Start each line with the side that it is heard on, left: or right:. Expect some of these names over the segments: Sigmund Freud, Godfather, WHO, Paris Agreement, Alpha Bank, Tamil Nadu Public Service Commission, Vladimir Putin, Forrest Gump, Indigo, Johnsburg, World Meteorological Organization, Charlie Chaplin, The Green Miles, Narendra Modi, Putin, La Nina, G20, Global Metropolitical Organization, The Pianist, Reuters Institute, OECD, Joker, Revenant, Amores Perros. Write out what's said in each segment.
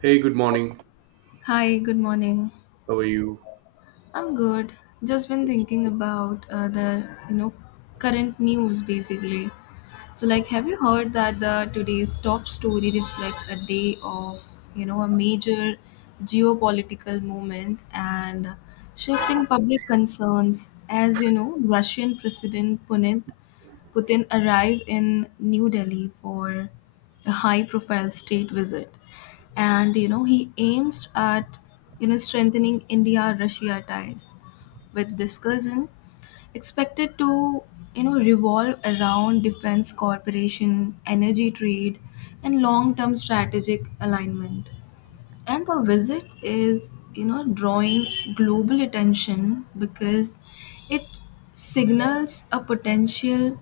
right: Hey, good morning.
left: Hi, good morning.
right: How are you?
left: I'm good. Just been thinking about the current news basically. So, like, have you heard that the today's top story reflect a day of a major geopolitical moment and shifting public concerns? As you know, Russian President Putin arrived in New Delhi for a high-profile state visit, and he aims at strengthening India Russia ties, with discussion expected to revolve around defense cooperation, energy trade, and long term strategic alignment. And the visit is drawing global attention, because it signals a potential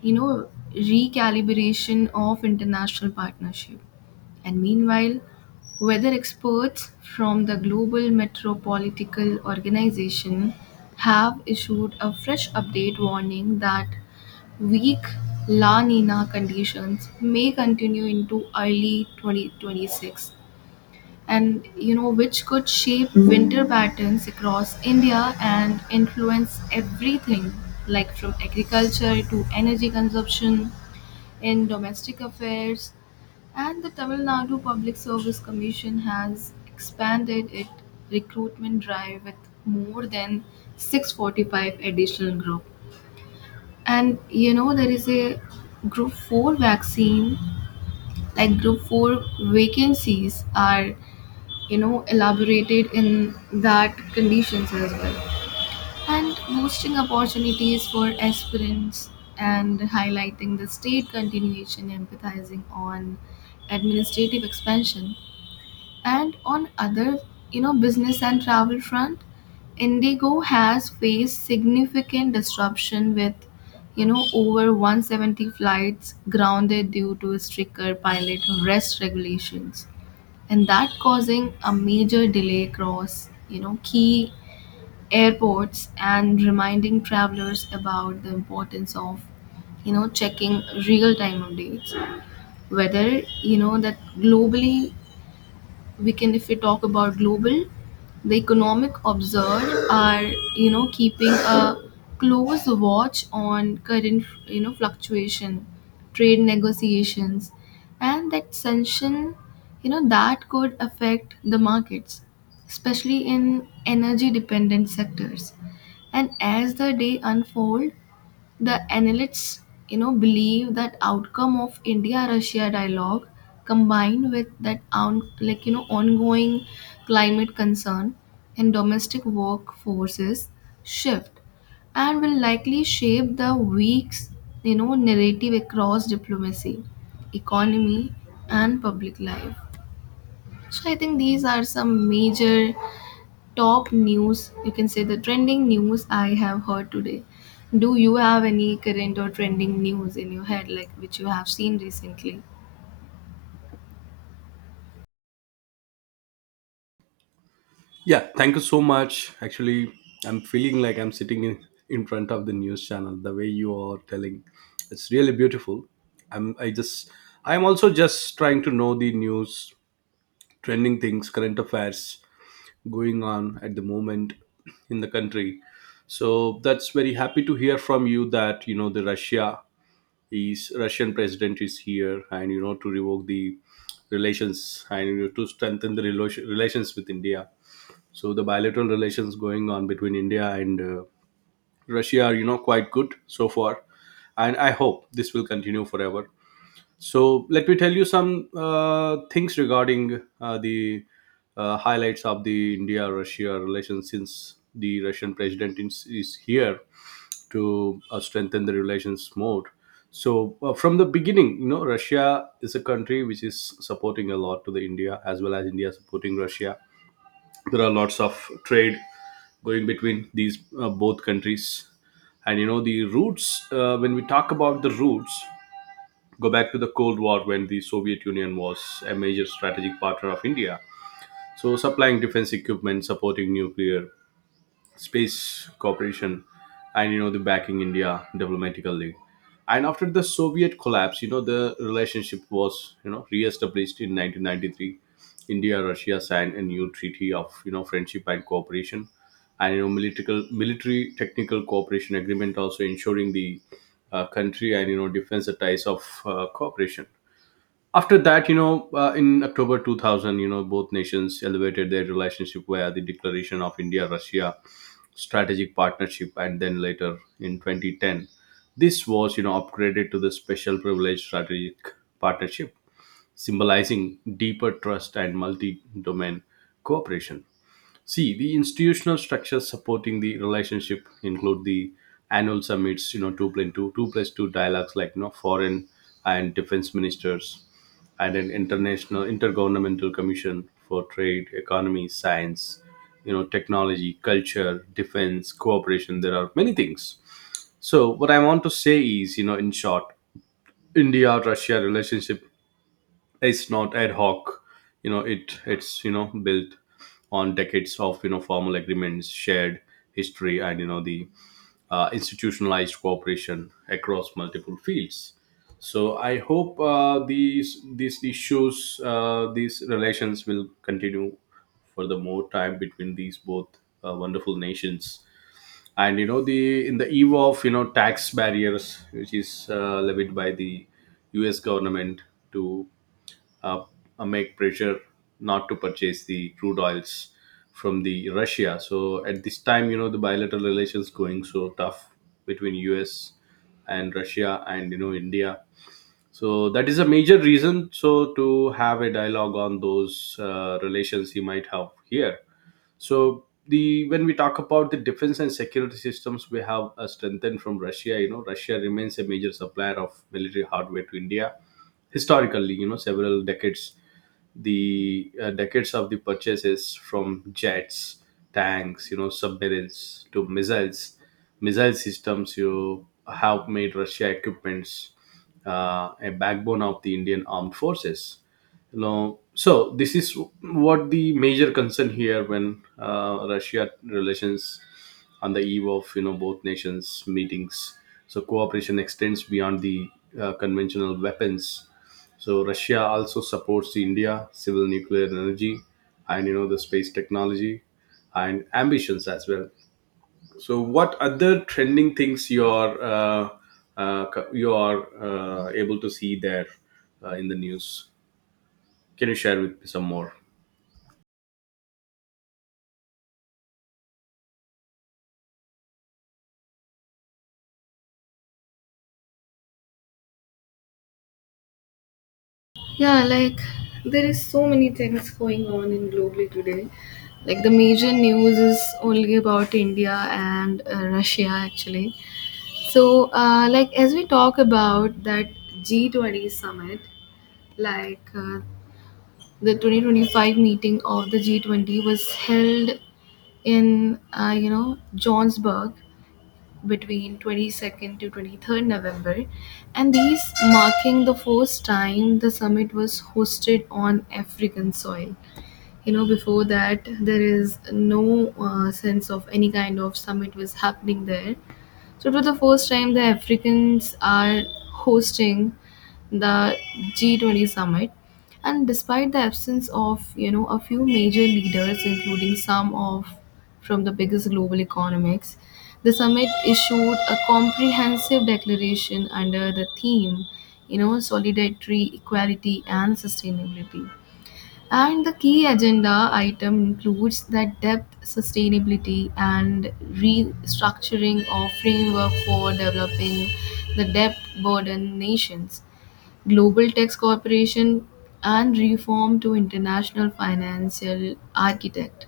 left: you know recalibration of international partnership. And meanwhile, weather experts from the Global Metropolitical Organization have issued a fresh update warning that weak La Nina conditions may continue into early 2026, and which could shape winter patterns across India and influence everything like from agriculture to energy consumption in domestic affairs. And the Tamil Nadu Public Service Commission has expanded its recruitment drive with more than 645 additional group. And there is a group 4 vaccine, like group 4 vacancies are elaborated in that conditions as well, and boosting opportunities for aspirants, and highlighting the state continuation emphasizing on administrative expansion. And on other, business and travel front, Indigo has faced significant disruption with, over 170 flights grounded due to stricter pilot rest regulations, and that causing a major delay across, key airports, and reminding travelers about the importance of checking real time updates. Whether that globally, we can if we talk about global, the economic observed are keeping a close watch on current fluctuation, trade negotiations, and that tension that could affect the markets, especially in energy dependent sectors. And as the day unfold, the analysts believe that outcome of India Russia dialogue, combined with that on, like, ongoing climate concern and domestic workforces shift, and will likely shape the week's narrative across diplomacy, economy, and public life. So I think these are some major top news, you can say the trending news I have heard today. Do you have any current or trending news in your head, like which you have seen recently?
right: Yeah, thank you so much. Actually, I'm feeling like I'm sitting in front of the news channel. The way you are telling, it's really beautiful. I'm I just I'm also just trying to know the news, trending things, current affairs going on at the moment in the country. So that's very happy to hear from you that you know the Russian president is here, and you know to revoke the relations and, you know, to strengthen the relations with India. So the bilateral relations going on between India and Russia are, you know, quite good so far, and I hope this will continue forever. So let me tell you some things regarding the highlights of the India-Russia relations since the Russian president is here to strengthen the relations more. So from the beginning, you know, Russia is a country which is supporting a lot to the India as well as India supporting Russia. There are lots of trade going between these both countries, and you know the roots. When we talk about the roots, go back to the cold war when the Soviet Union was a major strategic partner of India, so supplying defense equipment, supporting nuclear space cooperation, and you know the backing India diplomatically. And after the Soviet collapse, you know the relationship was, you know, re-established in 1993. India, Russia signed a new treaty of, you know, friendship and cooperation, and you know military technical cooperation agreement also ensuring the country and you know defense ties of cooperation. After that, you know, in October 2000, you know, both nations elevated their relationship via the declaration of India Russia strategic partnership, and then later in 2010 this was, you know, upgraded to the special privilege strategic partnership, symbolizing deeper trust and multi domain cooperation. See, the institutional structures supporting the relationship include the annual summits, you know, two plus two dialogues like, you know, foreign and defense ministers, and an international intergovernmental commission for trade, economy, science, you know, technology, culture, defense, cooperation. There are many things. So, what I want to say is, you know, in short, India Russia relationship, it's not ad hoc. You know, it's, you know, built on decades of, you know, formal agreements, shared history, and you know the institutionalized cooperation across multiple fields. So I hope these issues, these relations will continue for the more time between these both wonderful nations. And you know the in the eve of, you know, tax barriers which is levied by the US government to uh, make pressure not to purchase the crude oils from the Russia. So at this time, you know, the bilateral relations going so tough between US and Russia and you know India. So that is a major reason. So to have a dialogue on those relations, you might have here. So the when we talk about the defense and security systems we have strengthened from Russia, you know, Russia remains a major supplier of military hardware to India. Historically, you know, several decades, the decades of the purchases from jets, tanks, you know, submarines to missiles, missile systems, you have made Russia equipments a backbone of the Indian armed forces. You know, so this is what the major concern here when Russia relations on the eve of, you know, both nations meetings. So cooperation extends beyond the conventional weapons. So Russia also supports the India civil nuclear energy and you know the space technology and ambitions as well. So what other trending things you are you are able to see there in the news? Can you share with me some more?
left: Yeah, like there is so many things going on in globally today. Like the major news is only about India and Russia actually. So, like, as we talk about that G20 summit, like the 2025 meeting of the G20 was held in Johnsburg between 22nd to 23rd November, and these marking the first time the summit was hosted on African soil. You know, before that there is no sense of any kind of summit was happening there, so, for the first time, the Africans are hosting the G20 summit. And despite the absence of, you know, a few major leaders, including some of from the biggest global economics, the summit issued a comprehensive declaration under the theme, you know, solidarity, equality, and sustainability. And the key agenda item includes that depth, sustainability, and restructuring of framework for developing the debt burden nations, global tax cooperation, and reform to international financial architect.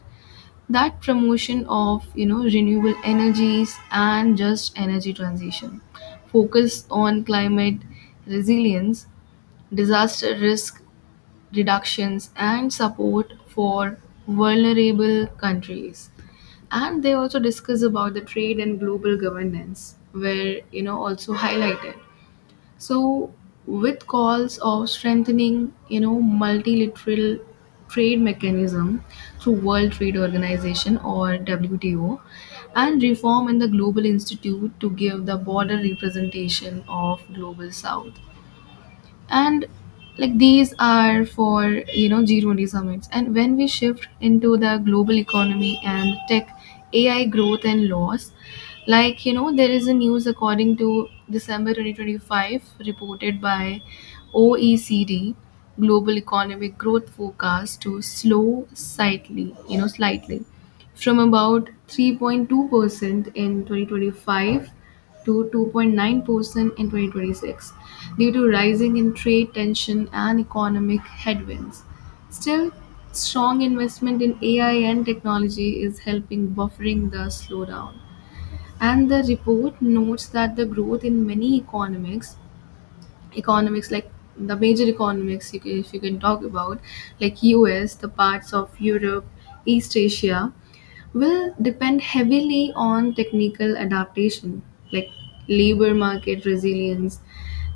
left: That promotion of renewable energies and just energy transition, focus on climate resilience, disaster risk reductions, and support for vulnerable countries. And they also discuss about the trade and global governance were also highlighted, so with calls of strengthening multilateral trade mechanism through World Trade Organization or WTO, and reform in the global institute to give the border representation of global south. And like these are for G20 summits. And when we shift into the global economy and tech, AI growth and loss, like there is a news, according to December 2025 reported by OECD, global economic growth forecast to slow slightly, from about 3.2% in 2025 to 2.9% in 2026 due to rising in trade tension and economic headwinds. Still, strong investment in AI and technology is helping buffering the slowdown. And the report notes that the growth in many economics, like the major economics, you can, if you can talk about, like US, the parts of Europe, East Asia, will depend heavily on technical adaptation, like labor market resilience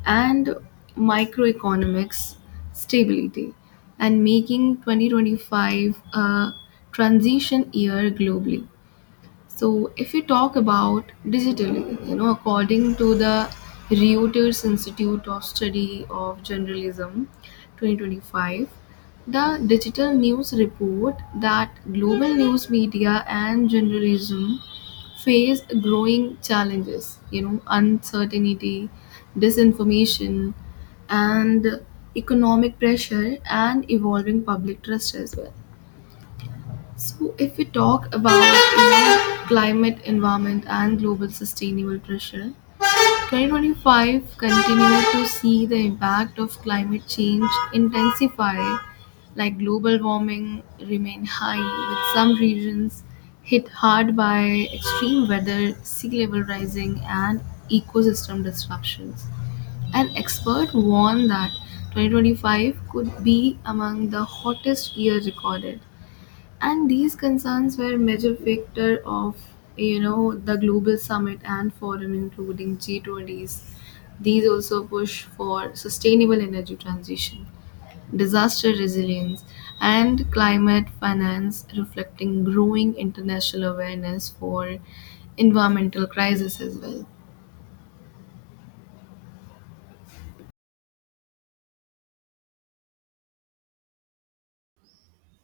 left: and microeconomics stability, and making 2025 a transition year globally. So if we talk about digitally, you know, according to the Reuters Institute of Study of Journalism 2025, the digital news report that global news media and journalism face growing challenges, you know, uncertainty, disinformation, and economic pressure and evolving public trust as well. So, if we talk about climate, environment, and global sustainable pressure, 2025 continued to see the impact of climate change intensify, like global warming remain high, with some regions hit hard by extreme weather, sea level rising, and ecosystem disruptions. An expert warned that 2025 could be among the hottest year recorded, and these concerns were major factor of the global summit and forum including G20s. These also push for sustainable energy transition, disaster resilience, and climate finance, reflecting growing international awareness for environmental crisis as well.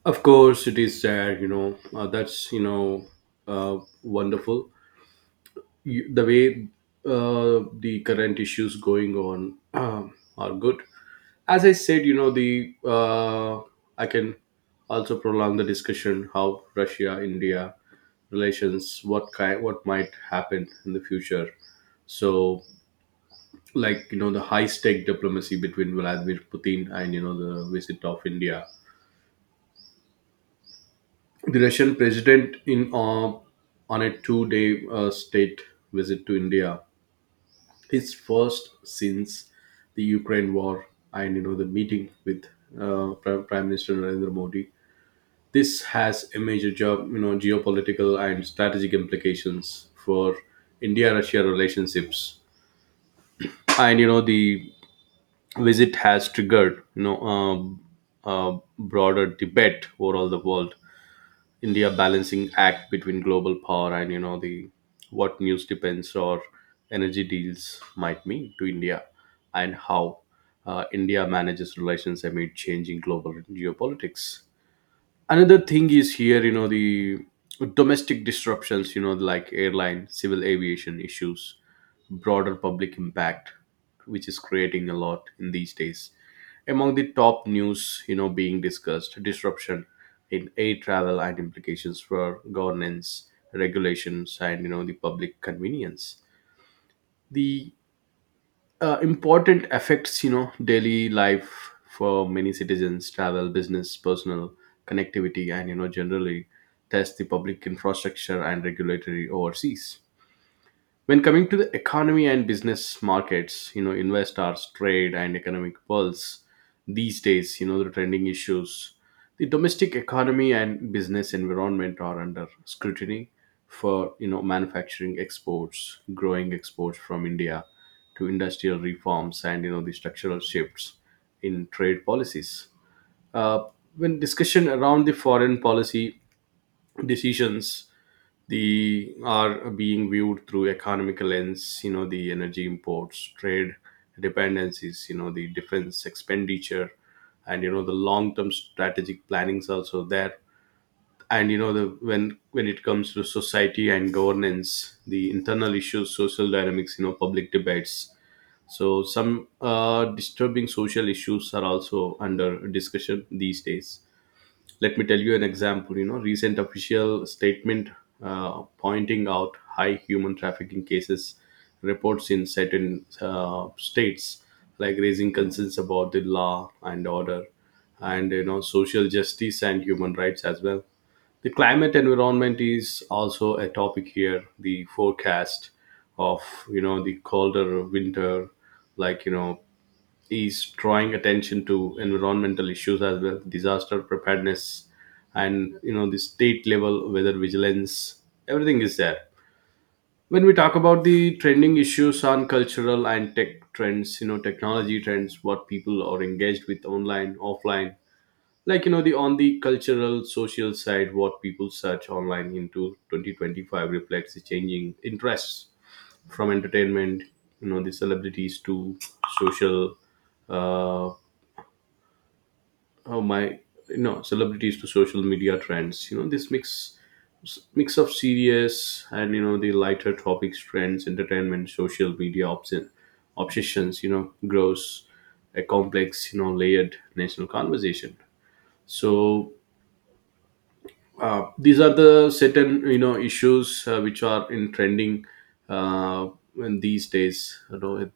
right: Of course, it is there. You know, that's, you know, wonderful. You, the way the current issues going on are good. As I said, you know, the I can also prolong the discussion how Russia India relations, what kind, what might happen in the future. So, like you know, the high stake diplomacy between Vladimir Putin and you know the visit of India, the Russian president in on a two-day state visit to India, his first since the Ukraine war, and you know the meeting with Prime Minister Narendra Modi. This has a major job, you know, geopolitical and strategic implications for India-Russia relationships, and you know the visit has triggered, you know, a broader debate over all the world India balancing act between global power and you know the what news depends or energy deals might mean to India and how India manages relations amid changing global geopolitics. Another thing is here, you know, the domestic disruptions, you know, like airline civil aviation issues, broader public impact, which is creating a lot in these days. Among the top news, you know, being discussed disruption in air travel and implications for governance regulations and you know the public convenience, the important affects, you know, daily life for many citizens, travel, business, personal connectivity, and you know generally test the public infrastructure and regulatory overseas. When coming to the economy and business markets, you know, investors, trade, and economic pulse these days, you know the trending issues, the domestic economy and business environment are under scrutiny for, you know, manufacturing exports, growing exports from India to industrial reforms, and you know the structural shifts in trade policies. Uh, when discussion around the foreign policy decisions, they are being viewed through economic lens, you know the energy imports, trade dependencies, you know the defense expenditure, and you know the long term strategic plannings also there. And you know the when it comes to society and governance, the internal issues, social dynamics, you know, public debates. So some disturbing social issues are also under discussion these days. Let me tell you an example. You know, recent official statement pointing out high human trafficking cases reports in certain states, like raising concerns about the law and order and you know social justice and human rights as well. The climate environment is also a topic here. The forecast of, you know, the colder winter, like you know, is drawing attention to environmental issues as well, disaster preparedness, and you know the state level weather vigilance. Everything is there. When we talk about the trending issues on cultural and tech trends, you know, technology trends, what people are engaged with online offline, like you know the on the cultural social side, what people search online into 2025 reflects the changing interests from entertainment, you know the celebrities to social, uh, how my you know celebrities to social media trends, you know this mix of serious and you know the lighter topics trends, entertainment, social media obsessions, you know, grows a complex, you know, layered national conversation. So these are the certain, you know, issues which are in trending uh, in these days. You know,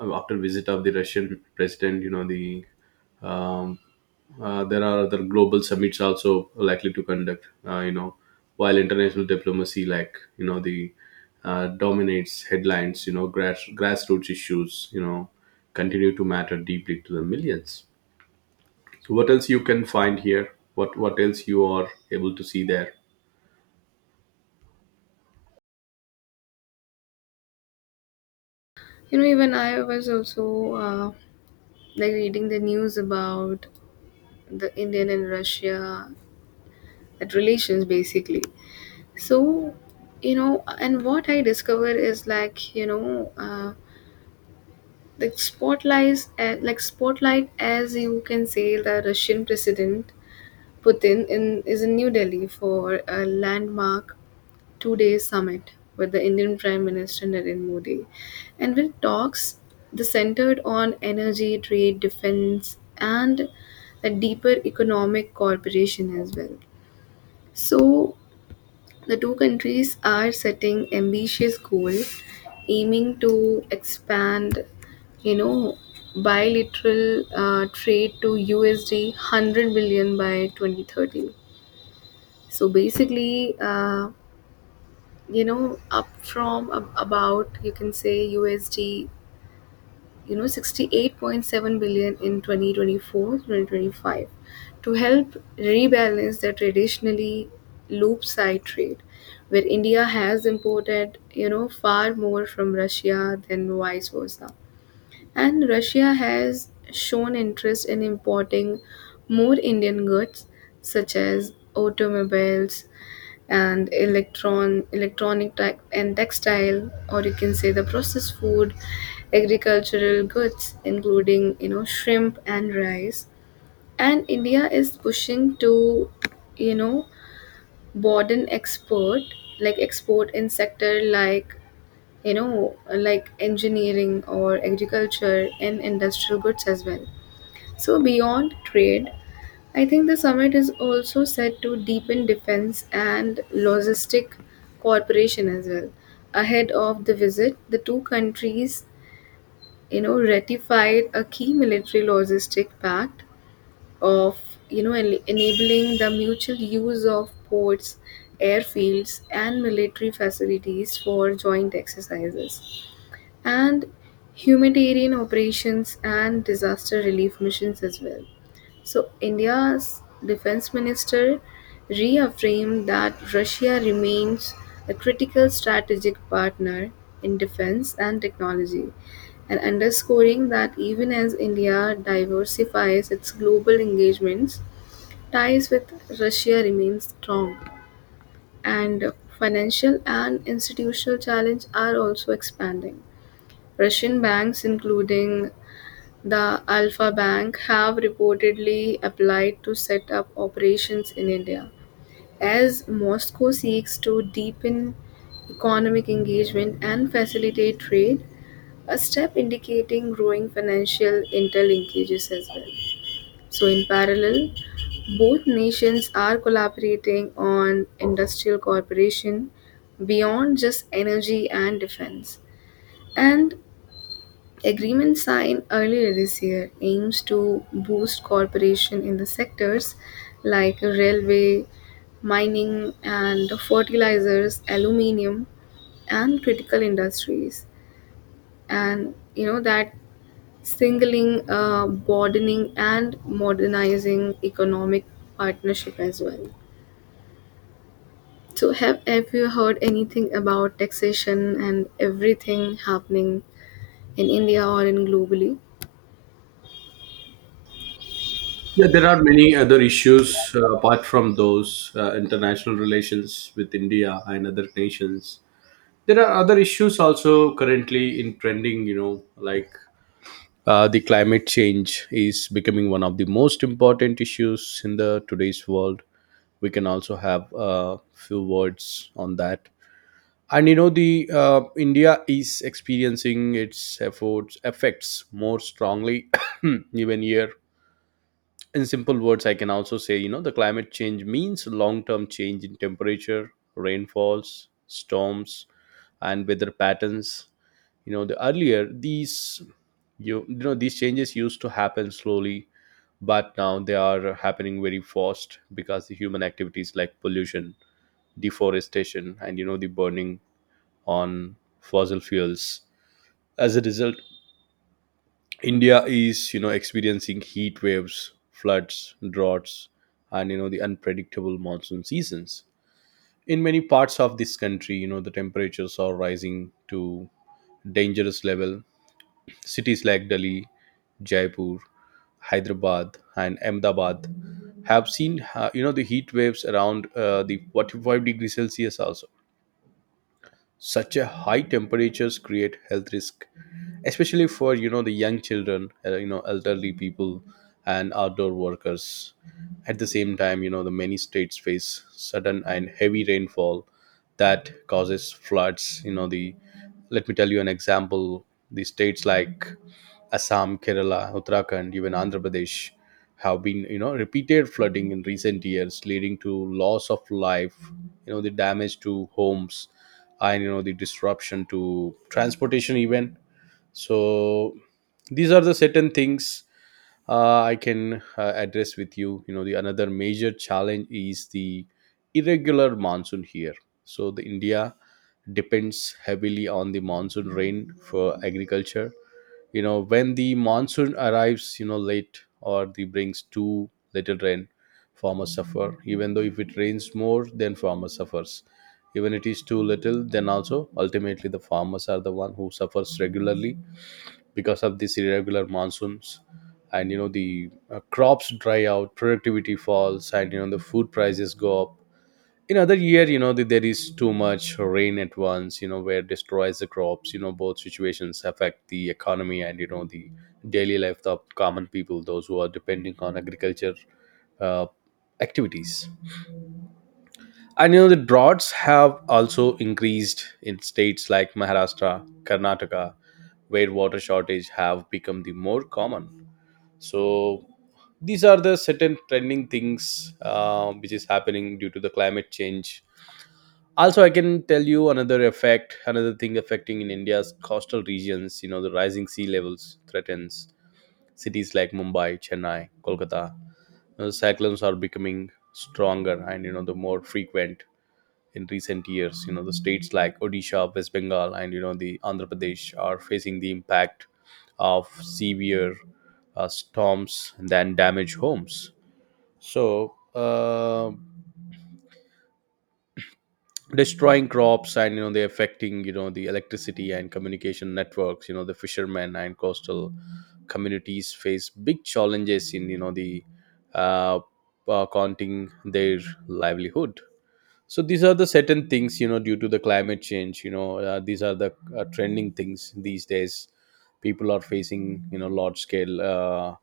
right: after visit of the Russian president, you know the um, there are other global summits also likely to conduct. You know, while international diplomacy, like you know, the dominates headlines. You know, grassroots issues, you know, continue to matter deeply to the millions. So, what else you can find here? What else you are able to see there?
left: You know, even I was also like reading the news about the Indian and Russia, that relations basically. So, and what I discover is, like, the spotlights, like spotlight, as you can say, the Russian president Putin in is in New Delhi for a landmark 2-day summit with the Indian Prime Minister Narendra Modi, and with talks the centered on energy trade defense and a deeper economic cooperation as well. So, the two countries are setting ambitious goals, aiming to expand, you know, bilateral trade to USD 100 billion by 2030. So basically, up from about, you can say, USD 68.7 billion in 2024, 2025, to help rebalance the traditionally loop side trade where India has imported, you know, far more from Russia than vice versa. And Russia has shown interest in importing more Indian goods such as automobiles and electronic tech and textile, or you can say, the processed food, agricultural goods including, you know, shrimp and rice. And India is pushing to you know broaden export, like export in sector, like engineering or agriculture and industrial goods as well. So beyond trade, I think the summit is also set to deepen defense and logistic cooperation as well. Ahead of the visit, the two countries, you know, ratified a key military logistic pact of, you know, enabling the mutual use of ports, airfields, and military facilities for joint exercises and humanitarian operations and disaster relief missions as well. So, India's defense minister reaffirmed that Russia remains a critical strategic partner in defense and technology, and underscoring that even as India diversifies its global engagements, ties with Russia remain strong, and financial and institutional challenges are also expanding. Russian banks, including the Alpha Bank have reportedly applied to set up operations in India, as Moscow seeks to deepen economic engagement and facilitate trade, a step indicating growing financial interlinkages as well. So, in parallel, both nations are collaborating on industrial cooperation beyond just energy and defense. And agreement signed earlier this year aims to boost cooperation in the sectors like railway, mining and fertilizers, aluminium and critical industries. And you know that singling, broadening and modernizing economic partnership as well. So, have you heard anything about taxation and everything happening in India or in globally?
right: Yeah, there are many other issues apart from those international relations with India and other nations. There are other issues also currently in trending, you know, like The climate change is becoming one of the most important issues in the today's world. We can also have a few words on that. And you know, the India is experiencing its efforts effects more strongly even here. In simple words, I can also say, you know, the climate change means long-term change in temperature, rainfalls, storms, and weather patterns. You know the earlier these, you know, these changes used to happen slowly, but now they are happening very fast because the human activities like pollution, deforestation, and you know the burning on fossil fuels. As a result, India is, you know, experiencing heat waves, floods, droughts, and you know the unpredictable monsoon seasons. In many parts of this country, you know the temperatures are rising to dangerous level. Cities like Delhi, Jaipur, Hyderabad, and Ahmedabad have seen you know the heat waves around the 45 degrees Celsius also. Such a high temperatures create health risk, especially for, you know, the young children, you know, elderly people, and outdoor workers. At the same time, you know the many states face sudden and heavy rainfall that causes floods. You know the let me tell you an example. The states like Assam, Kerala, Uttarakhand, even Andhra Pradesh have been, you know, repeated flooding in recent years, leading to loss of life, you know, the damage to homes, and you know the disruption to transportation even. So these are the certain things I can address with you. You know, the another major challenge is the irregular monsoon here. So the India depends heavily on the monsoon rain for agriculture. You know, when the monsoon arrives, you know, late or the brings too little rain, farmers suffer. Even though if it rains more then farmer suffers, even it is too little then also ultimately the farmers are the one who suffers regularly because of these irregular monsoons. And you know the crops dry out, productivity falls, and you know the food prices go up. In other year, there is too much rain at once, you know, where destroys the crops. You know, both situations affect the economy and you know the daily life of common people, those who are depending on agriculture uh, activities. And you know the droughts have also increased in states like Maharashtra, Karnataka, where water shortage have become the more common. So these are the certain trending things which is happening due to the climate change. Also I can tell you another effect, another thing affecting in India's coastal regions. You know the rising sea levels threatens cities like Mumbai, Chennai, Kolkata. You know, cyclones are becoming stronger and you know the more frequent in recent years. You know the states like Odisha, West Bengal, and you know the Andhra Pradesh are facing the impact of severe storms and then damage homes. So uh, destroying crops and you know they're affecting, you know, the electricity and communication networks. You know the fishermen and coastal communities face big challenges in, you know, the uh, counting their livelihood. So these are the certain things, you know, due to the climate change. You know, these are the trending things these days people are facing, you know, large scale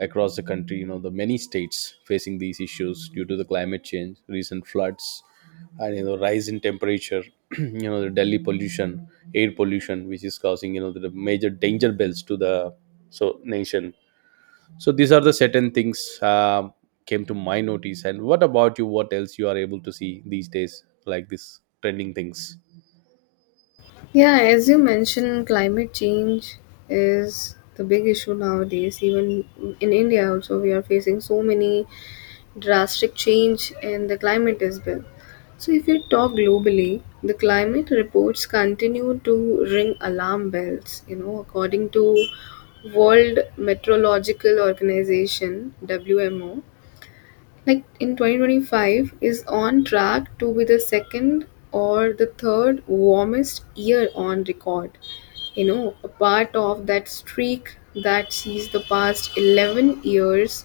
right: across the country. You know the many states facing these issues due to the climate change, recent floods, and you know rise in temperature. You know the Delhi pollution, air pollution, which is causing, you know, the major danger bells to the so nation. So these are the certain things, um came to my notice. And what about you? What else you are able to see these days, like these trending things?
left: Yeah, as you mentioned, climate change is the big issue nowadays. Even in India, also, we are facing so many drastic change in the climate as well. So, if you talk globally, the climate reports continue to ring alarm bells. You know, according to World Meteorological Organization (WMO), like in 2025 is on track to be the second or the third warmest year on record. You know, a part of that streak that sees the past 11 years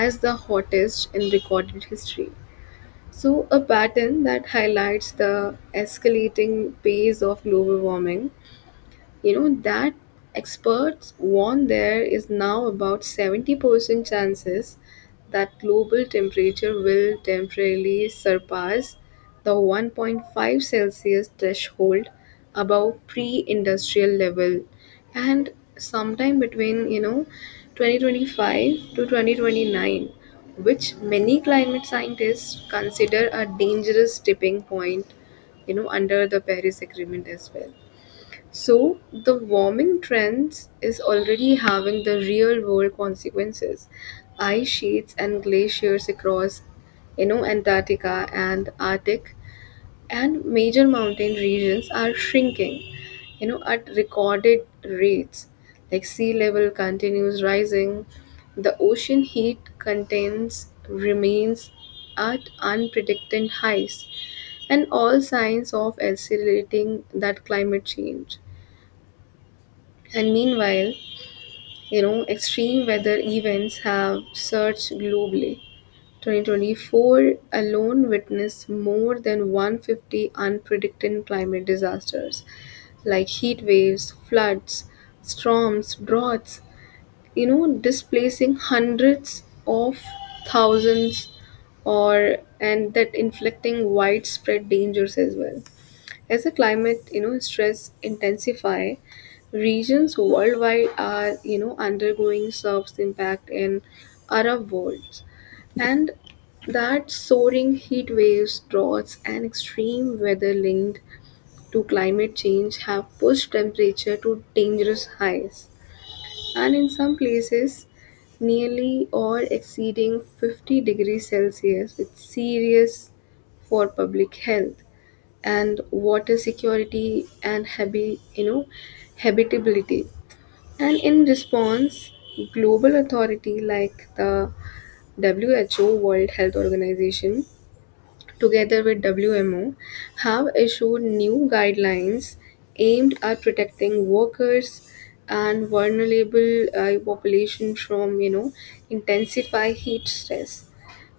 left: as the hottest in recorded history. So a pattern that highlights the escalating pace of global warming. You know that experts warn there is now about 70% chances that global temperature will temporarily surpass the 1.5 celsius threshold above pre-industrial level, and sometime between 2025 to 2029, which many climate scientists consider a dangerous tipping point, you know, under the Paris agreement as well. So, the warming trends is already having the real world consequences. Ice sheets and glaciers across, you know, Antarctica and Arctic and major mountain regions are shrinking, you know, at recorded rates. Like sea level continues rising, the ocean heat contains remains at unprecedented highs, and all signs of accelerating that climate change. And meanwhile, you know, extreme weather events have surged globally. 2024 alone witnessed more than 150 unpredicted climate disasters like heat waves, floods, storms, droughts, displacing hundreds of thousands or and that inflicting widespread dangers as well. As the climate, you know, stress intensify, regions worldwide are, you know, undergoing surf's impact in Arab worlds. And that soaring heat waves, droughts, and extreme weather linked to climate change have pushed temperature to dangerous highs. And in some places, nearly or exceeding 50 degrees Celsius with serious for public health and water security and habitability. And in response, global authority like the WHO World Health Organization together with WMO, have issued new guidelines aimed at protecting workers and vulnerable population from intensified heat stress,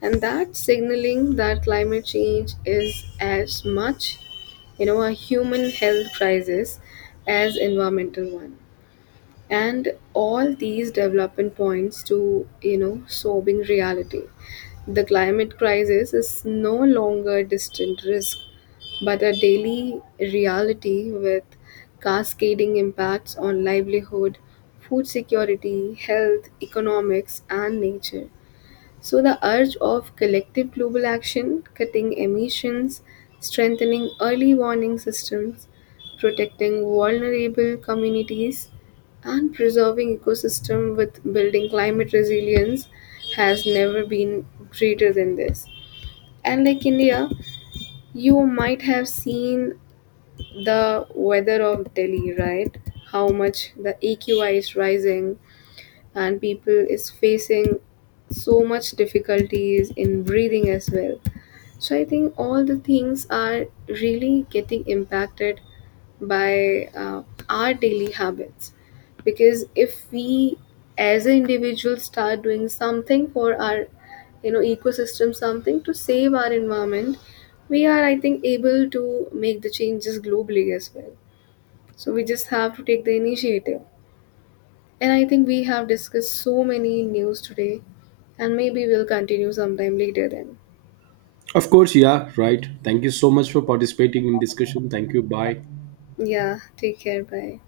left: and that signaling that climate change is as much a human health crisis as environmental one. And all these development points to sobering reality, the climate crisis is no longer a distant risk but a daily reality with cascading impacts on livelihood, food security, health, economics, and nature. So, the urge of collective global action, cutting emissions, strengthening early warning systems, protecting vulnerable communities, and preserving ecosystem with building climate resilience has never been greater than this. And like India, you might have seen the weather of Delhi, right? How much the AQI is rising, and people is facing so much difficulties in breathing as well. So I think all the things are really getting impacted by our daily habits, because if we as an individual start doing something for our ecosystem, something to save our environment, we are, I think, able to make the changes globally as well. So we just have to take the initiative. And I think we have discussed so many news today, and maybe we'll continue sometime later then.
right: Of course, yeah, right. Thank you so much for participating in discussion. Thank you. Bye.
left: Yeah, take care. Bye.